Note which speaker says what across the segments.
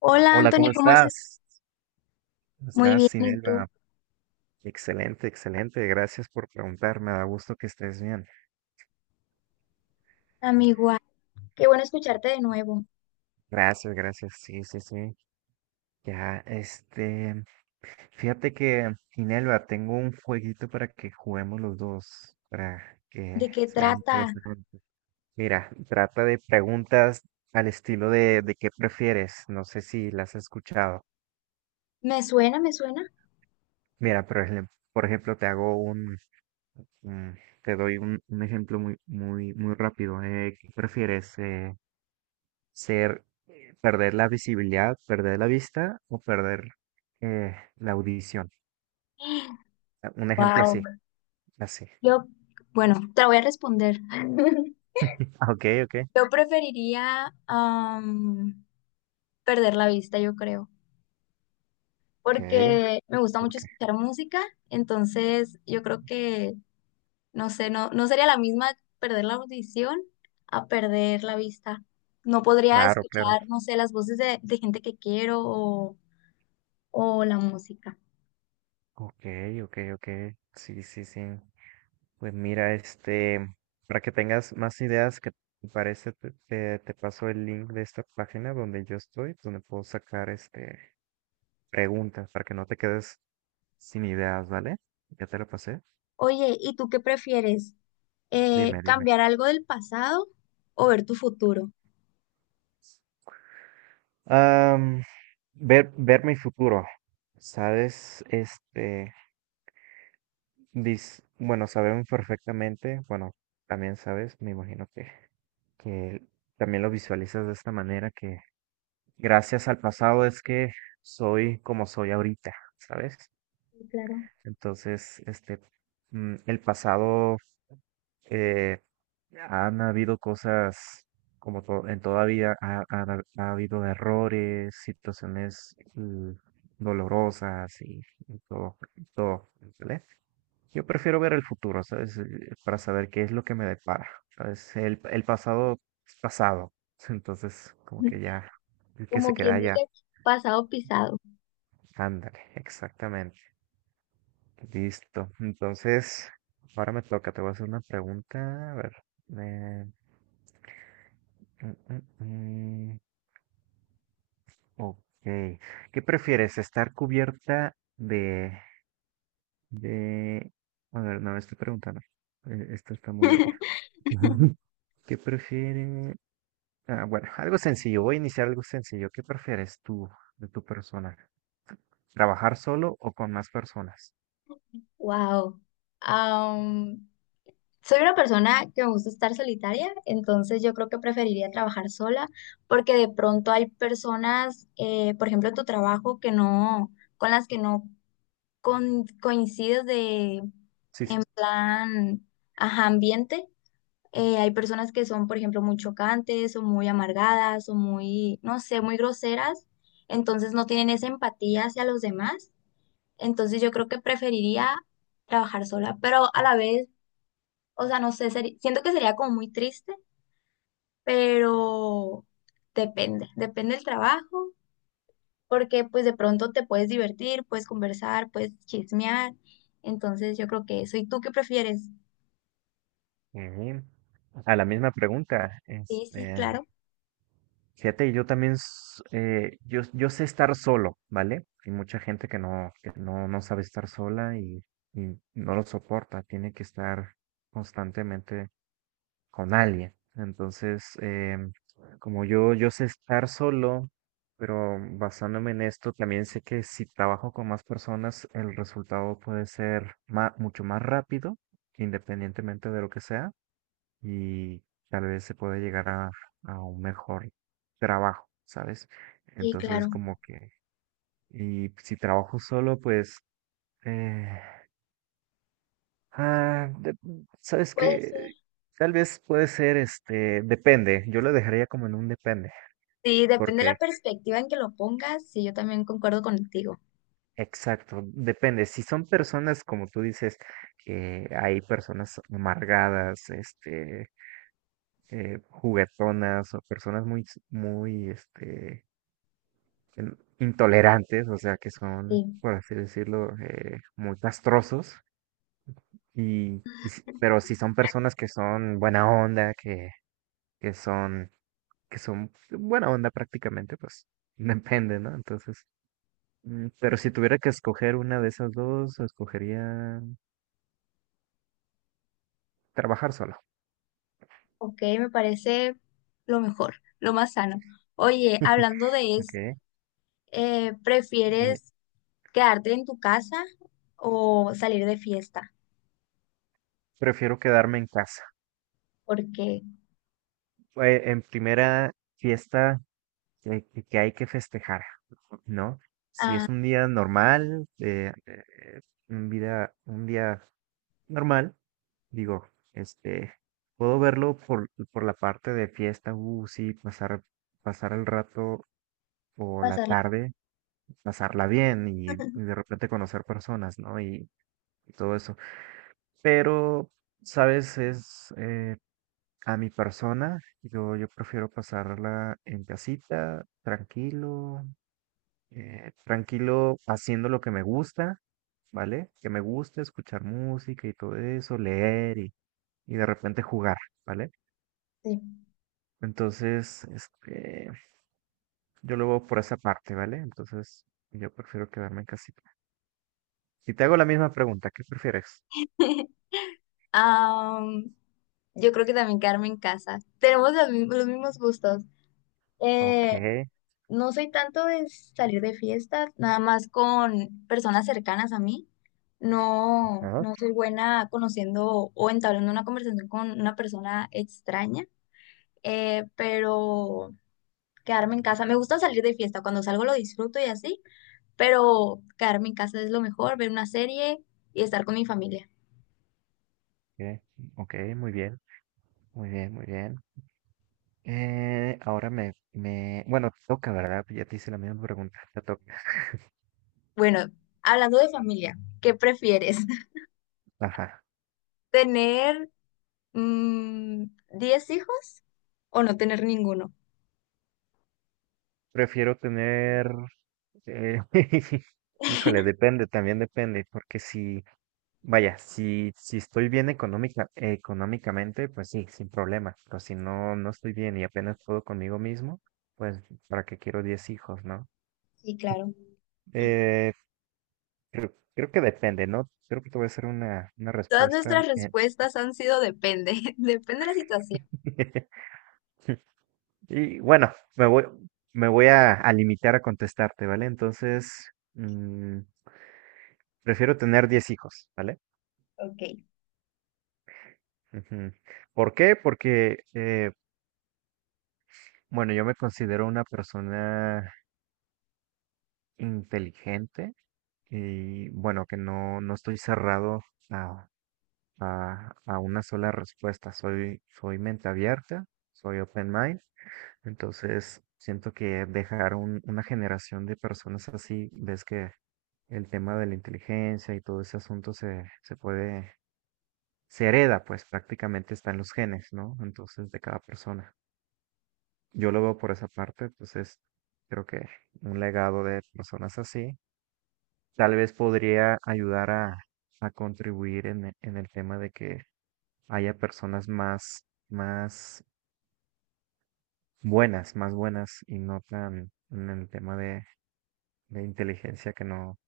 Speaker 1: Hola,
Speaker 2: Hola, ¿cómo
Speaker 1: Anthony, ¿cómo estás?
Speaker 2: estás? ¿Cómo
Speaker 1: Muy
Speaker 2: estás,
Speaker 1: bien, ¿y
Speaker 2: Sinelva?
Speaker 1: tú?
Speaker 2: Excelente, excelente. Gracias por preguntar. Me da gusto que estés bien.
Speaker 1: Amigo, igual. Qué bueno escucharte de nuevo.
Speaker 2: Gracias, gracias. Sí, sí, sí. Ya, fíjate que, Sinelva, tengo un jueguito para que juguemos los dos, para que
Speaker 1: ¿De qué
Speaker 2: sea
Speaker 1: trata?
Speaker 2: interesante. Mira, trata de preguntas al estilo de qué prefieres. No sé si las has escuchado.
Speaker 1: ¿Me suena? ¿Me suena?
Speaker 2: Mira, por ejemplo, Mm, Te doy un ejemplo muy, muy, muy rápido. ¿Qué prefieres? Ser, perder la visibilidad, perder la vista o perder la audición? Ah, un ejemplo
Speaker 1: Wow.
Speaker 2: así, así.
Speaker 1: Yo, bueno, te la voy a responder.
Speaker 2: Ah, ok, ok,
Speaker 1: Yo preferiría perder la vista, yo creo,
Speaker 2: ok,
Speaker 1: porque me gusta mucho
Speaker 2: ok.
Speaker 1: escuchar música, entonces yo creo que, no sé, no sería la misma perder la audición a perder la vista. No podría
Speaker 2: Claro, claro.
Speaker 1: escuchar, no sé, las voces de gente que quiero o la música.
Speaker 2: Ok, ok, ok. Sí, sí, sí. Pues mira, para que tengas más ideas, que te parece, te paso el link de esta página donde yo estoy, donde puedo sacar preguntas para que no te quedes sin ideas, ¿vale? Ya te lo pasé.
Speaker 1: Oye, ¿y tú qué prefieres?
Speaker 2: Dime, dime.
Speaker 1: ¿Cambiar algo del pasado o ver tu futuro?
Speaker 2: Am, ver mi futuro, ¿sabes? Bueno, sabemos perfectamente, bueno, también sabes, me imagino que también lo visualizas de esta manera, que gracias al pasado es que soy como soy ahorita, ¿sabes?
Speaker 1: Sí, claro.
Speaker 2: Entonces, el pasado, Eh, han habido cosas como en toda vida, ha habido errores, situaciones dolorosas y, y todo, ¿vale? Yo prefiero ver el futuro, ¿sabes? Para saber qué es lo que me depara, ¿sabes? El pasado es pasado, entonces como que ya, el que se
Speaker 1: Como
Speaker 2: queda
Speaker 1: quien
Speaker 2: allá.
Speaker 1: dice, pasado pisado.
Speaker 2: Ándale, exactamente. Listo. Entonces, ahora me toca, te voy a hacer una pregunta, a ver. eh, Mm, mm, mm. Ok. ¿Qué prefieres? ¿Estar cubierta de? A ver, no, estoy preguntando. Esto está muy obvio. ¿Qué prefieres? Ah, bueno, algo sencillo. Voy a iniciar algo sencillo. ¿Qué prefieres tú de tu persona? ¿Trabajar solo o con más personas?
Speaker 1: Wow. Am, Soy una persona que me gusta estar solitaria, entonces yo creo que preferiría trabajar sola, porque de pronto hay personas, por ejemplo, en tu trabajo que no, con las que no coincides de,
Speaker 2: Sí, sí.
Speaker 1: en plan, ajá, ambiente. Hay personas que son, por ejemplo, muy chocantes o muy amargadas o muy, no sé, muy groseras, entonces no tienen esa empatía hacia los demás. Entonces yo creo que preferiría trabajar sola, pero a la vez, o sea, no sé, siento que sería como muy triste, pero depende del trabajo, porque pues de pronto te puedes divertir, puedes conversar, puedes chismear. Entonces yo creo que eso. ¿Y tú qué prefieres?
Speaker 2: Eh, a la misma pregunta.
Speaker 1: Sí, sí, claro.
Speaker 2: Fíjate, yo también, yo sé estar solo, ¿vale? Hay mucha gente que no, no sabe estar sola y, no lo soporta, tiene que estar constantemente con alguien. Entonces, em, como yo sé estar solo, pero basándome en esto, también sé que si trabajo con más personas, el resultado puede ser mucho más rápido, independientemente de lo que sea y tal vez se pueda llegar a un mejor trabajo, ¿sabes?
Speaker 1: Sí,
Speaker 2: Entonces,
Speaker 1: claro.
Speaker 2: como que, y si trabajo solo, pues, eh, ah, de- ¿sabes
Speaker 1: Pues.
Speaker 2: que Tal vez puede ser, depende, yo lo dejaría como en un depende,
Speaker 1: Sí, depende de la
Speaker 2: porque,
Speaker 1: perspectiva en que lo pongas. Sí, yo también concuerdo contigo.
Speaker 2: exacto, depende. Si son personas, como tú dices, que hay personas amargadas, juguetonas o personas muy, intolerantes, o sea, que son,
Speaker 1: Sí,
Speaker 2: por así decirlo, muy castrosos, pero si son personas que son buena onda, que son, que son buena onda prácticamente, pues depende, ¿no? Entonces, pero si tuviera que escoger una de esas dos, escogería trabajar solo,
Speaker 1: ok, me parece lo mejor, lo más sano. Oye, hablando de
Speaker 2: ¿ok?
Speaker 1: eso,
Speaker 2: Me-
Speaker 1: ¿prefieres quedarte en tu casa o salir de fiesta?
Speaker 2: Prefiero quedarme en casa.
Speaker 1: Porque
Speaker 2: En primera fiesta que hay que festejar, ¿no? Si
Speaker 1: ah,
Speaker 2: es un día normal, un día normal, digo, este, puedo verlo por la parte de fiesta, sí, pasar el rato o la
Speaker 1: pasarla.
Speaker 2: tarde, pasarla bien y de repente conocer personas, ¿no? Y todo eso. Pero, ¿sabes? Es A mi persona, yo prefiero pasarla en casita, tranquilo, tranquilo haciendo lo que me gusta, ¿vale? Que me gusta escuchar música y todo eso, leer y de repente jugar, ¿vale?
Speaker 1: Sí.
Speaker 2: Entonces, yo lo veo por esa parte, ¿vale? Entonces, yo prefiero quedarme en casita. Y te hago la misma pregunta, ¿qué prefieres?
Speaker 1: Am, yo creo que también quedarme en casa. Tenemos los mismos gustos.
Speaker 2: Ok,
Speaker 1: Eh, No soy tanto de salir de fiestas, nada más con personas cercanas a mí.
Speaker 2: ajá,
Speaker 1: No soy buena conociendo o entablando una conversación con una persona extraña, pero quedarme en casa. Me gusta salir de fiesta, cuando salgo lo disfruto y así, pero quedarme en casa es lo mejor, ver una serie y estar con mi familia.
Speaker 2: ok, ok, muy bien, muy bien, muy bien. Ahora bueno, te toca, ¿verdad? Ya te hice la misma pregunta, te toca.
Speaker 1: Bueno, hablando de familia, ¿qué prefieres?
Speaker 2: Ajá.
Speaker 1: ¿Tener mm, 10 hijos o no tener ninguno?
Speaker 2: Prefiero tener, eh, híjole, depende, también depende, porque si, vaya, si estoy bien económicamente, pues sí, sin problema, pero si no, no estoy bien y apenas puedo conmigo mismo, pues para qué quiero 10 hijos, ¿no?
Speaker 1: Sí, claro.
Speaker 2: Eh, creo que depende, ¿no? Creo que te voy a hacer una
Speaker 1: Todas
Speaker 2: respuesta.
Speaker 1: nuestras respuestas han sido depende, depende de la situación.
Speaker 2: Y bueno, me voy, me voy a limitar a contestarte, ¿vale? Entonces, prefiero tener 10 hijos, ¿vale?
Speaker 1: Ok.
Speaker 2: Ujú. ¿Por qué? Porque, bueno, yo me considero una persona inteligente y, bueno, que no estoy cerrado a, a una sola respuesta. Soy mente abierta, soy open mind. Entonces, siento que dejar una generación de personas así, ves que el tema de la inteligencia y todo ese asunto se puede, se hereda, pues prácticamente está en los genes, ¿no? Entonces, de cada persona. Yo lo veo por esa parte, entonces creo que un legado de personas así tal vez podría ayudar a contribuir en el tema de que haya personas más buenas y no tan en el tema de inteligencia que no,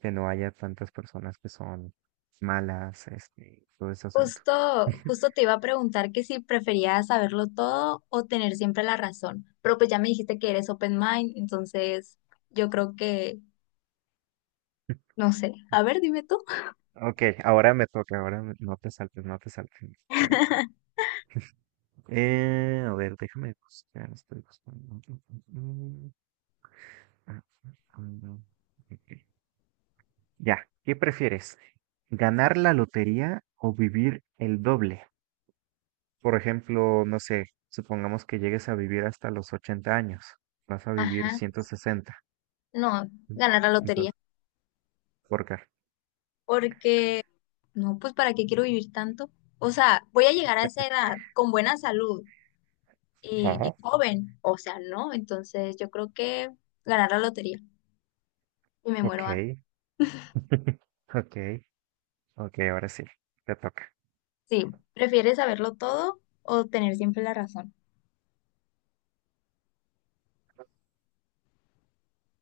Speaker 2: que no haya tantas personas que son malas, todo ese asunto.
Speaker 1: Justo te iba a preguntar que si preferías saberlo todo o tener siempre la razón, pero pues ya me dijiste que eres open mind, entonces yo creo que, no sé, a ver, dime tú.
Speaker 2: Ok, ahora me toca, no te saltes, no te saltes. Karen. A ver, déjame buscar, estoy buscando. Mm, buscando, ok. Ya, ¿qué prefieres? ¿Ganar la lotería o vivir el doble? Por ejemplo, no sé, supongamos que llegues a vivir hasta los 80 años, vas a vivir
Speaker 1: Ajá,
Speaker 2: 160.
Speaker 1: no, ganar la lotería,
Speaker 2: Entonces, ¿por qué?
Speaker 1: porque no, pues ¿para qué quiero vivir tanto? O sea, voy a llegar a esa edad con buena salud y
Speaker 2: Ah,
Speaker 1: joven, o sea, no, entonces yo creo que ganar la lotería y me muero antes.
Speaker 2: ok, ok, ok, ahora sí, te toca.
Speaker 1: Sí, ¿prefieres saberlo todo o tener siempre la razón?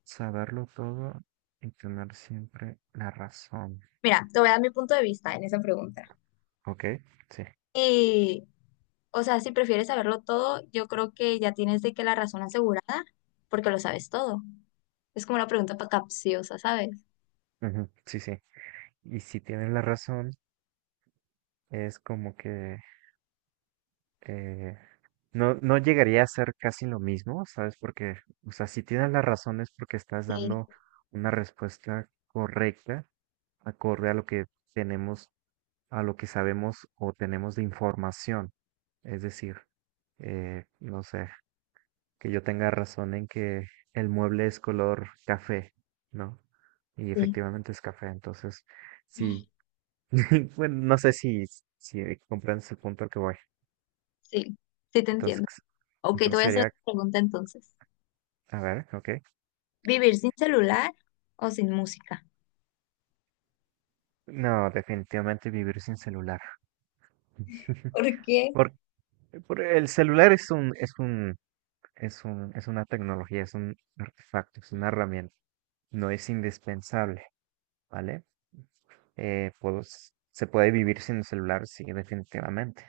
Speaker 2: Saberlo todo y tener siempre la razón.
Speaker 1: Mira, te voy a dar mi punto de vista en esa pregunta.
Speaker 2: Ok, sí,
Speaker 1: Y, o sea, si prefieres saberlo todo, yo creo que ya tienes de que la razón asegurada, porque lo sabes todo. Es como una pregunta capciosa, ¿sabes?
Speaker 2: ujú, sí, sí. Y si tienen la razón, es como que eh, no llegaría a ser casi lo mismo, ¿sabes? Porque, o sea, si tienes la razón es porque estás
Speaker 1: Sí,
Speaker 2: dando una respuesta correcta, acorde a lo que tenemos, a lo que sabemos o tenemos de información. Es decir, no sé, que yo tenga razón en que el mueble es color café, ¿no? Y
Speaker 1: sí,
Speaker 2: efectivamente es café. Entonces, si bueno, no sé si comprendes el punto al que voy.
Speaker 1: sí, sí te
Speaker 2: Entonces,
Speaker 1: entiendo. Ok, te voy a hacer
Speaker 2: sería,
Speaker 1: otra pregunta entonces.
Speaker 2: a ver, ok.
Speaker 1: ¿Vivir sin celular o sin música?
Speaker 2: No, definitivamente vivir sin celular.
Speaker 1: ¿Por qué?
Speaker 2: Por, por el celular es un, es una tecnología, es un artefacto, es una herramienta. No es indispensable, ¿vale? Se puede vivir sin el celular, sí, definitivamente.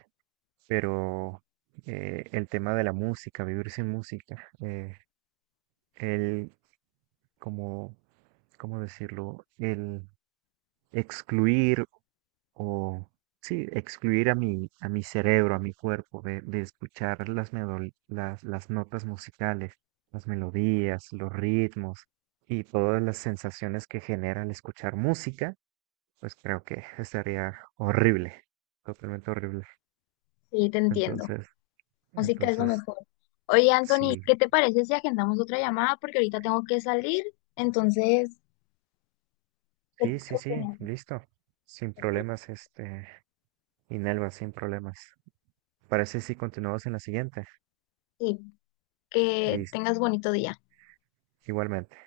Speaker 2: Pero el tema de la música, vivir sin música, el como, ¿cómo decirlo? El excluir o, sí, excluir a mi cerebro, a mi cuerpo de escuchar las notas musicales, las melodías, los ritmos y todas las sensaciones que genera al escuchar música, pues creo que estaría horrible, totalmente horrible.
Speaker 1: Sí, te entiendo.
Speaker 2: Entonces,
Speaker 1: Música es lo
Speaker 2: entonces,
Speaker 1: mejor. Oye, Anthony,
Speaker 2: sí,
Speaker 1: ¿qué te parece si agendamos otra llamada? Porque ahorita tengo que salir. Entonces,
Speaker 2: sí,
Speaker 1: qué
Speaker 2: sí, sí,
Speaker 1: opinas?
Speaker 2: listo. Sin
Speaker 1: Ok.
Speaker 2: problemas, Inelva, sin problemas. Parece si continuamos en la siguiente.
Speaker 1: Sí, que
Speaker 2: Listo.
Speaker 1: tengas bonito día.
Speaker 2: Igualmente.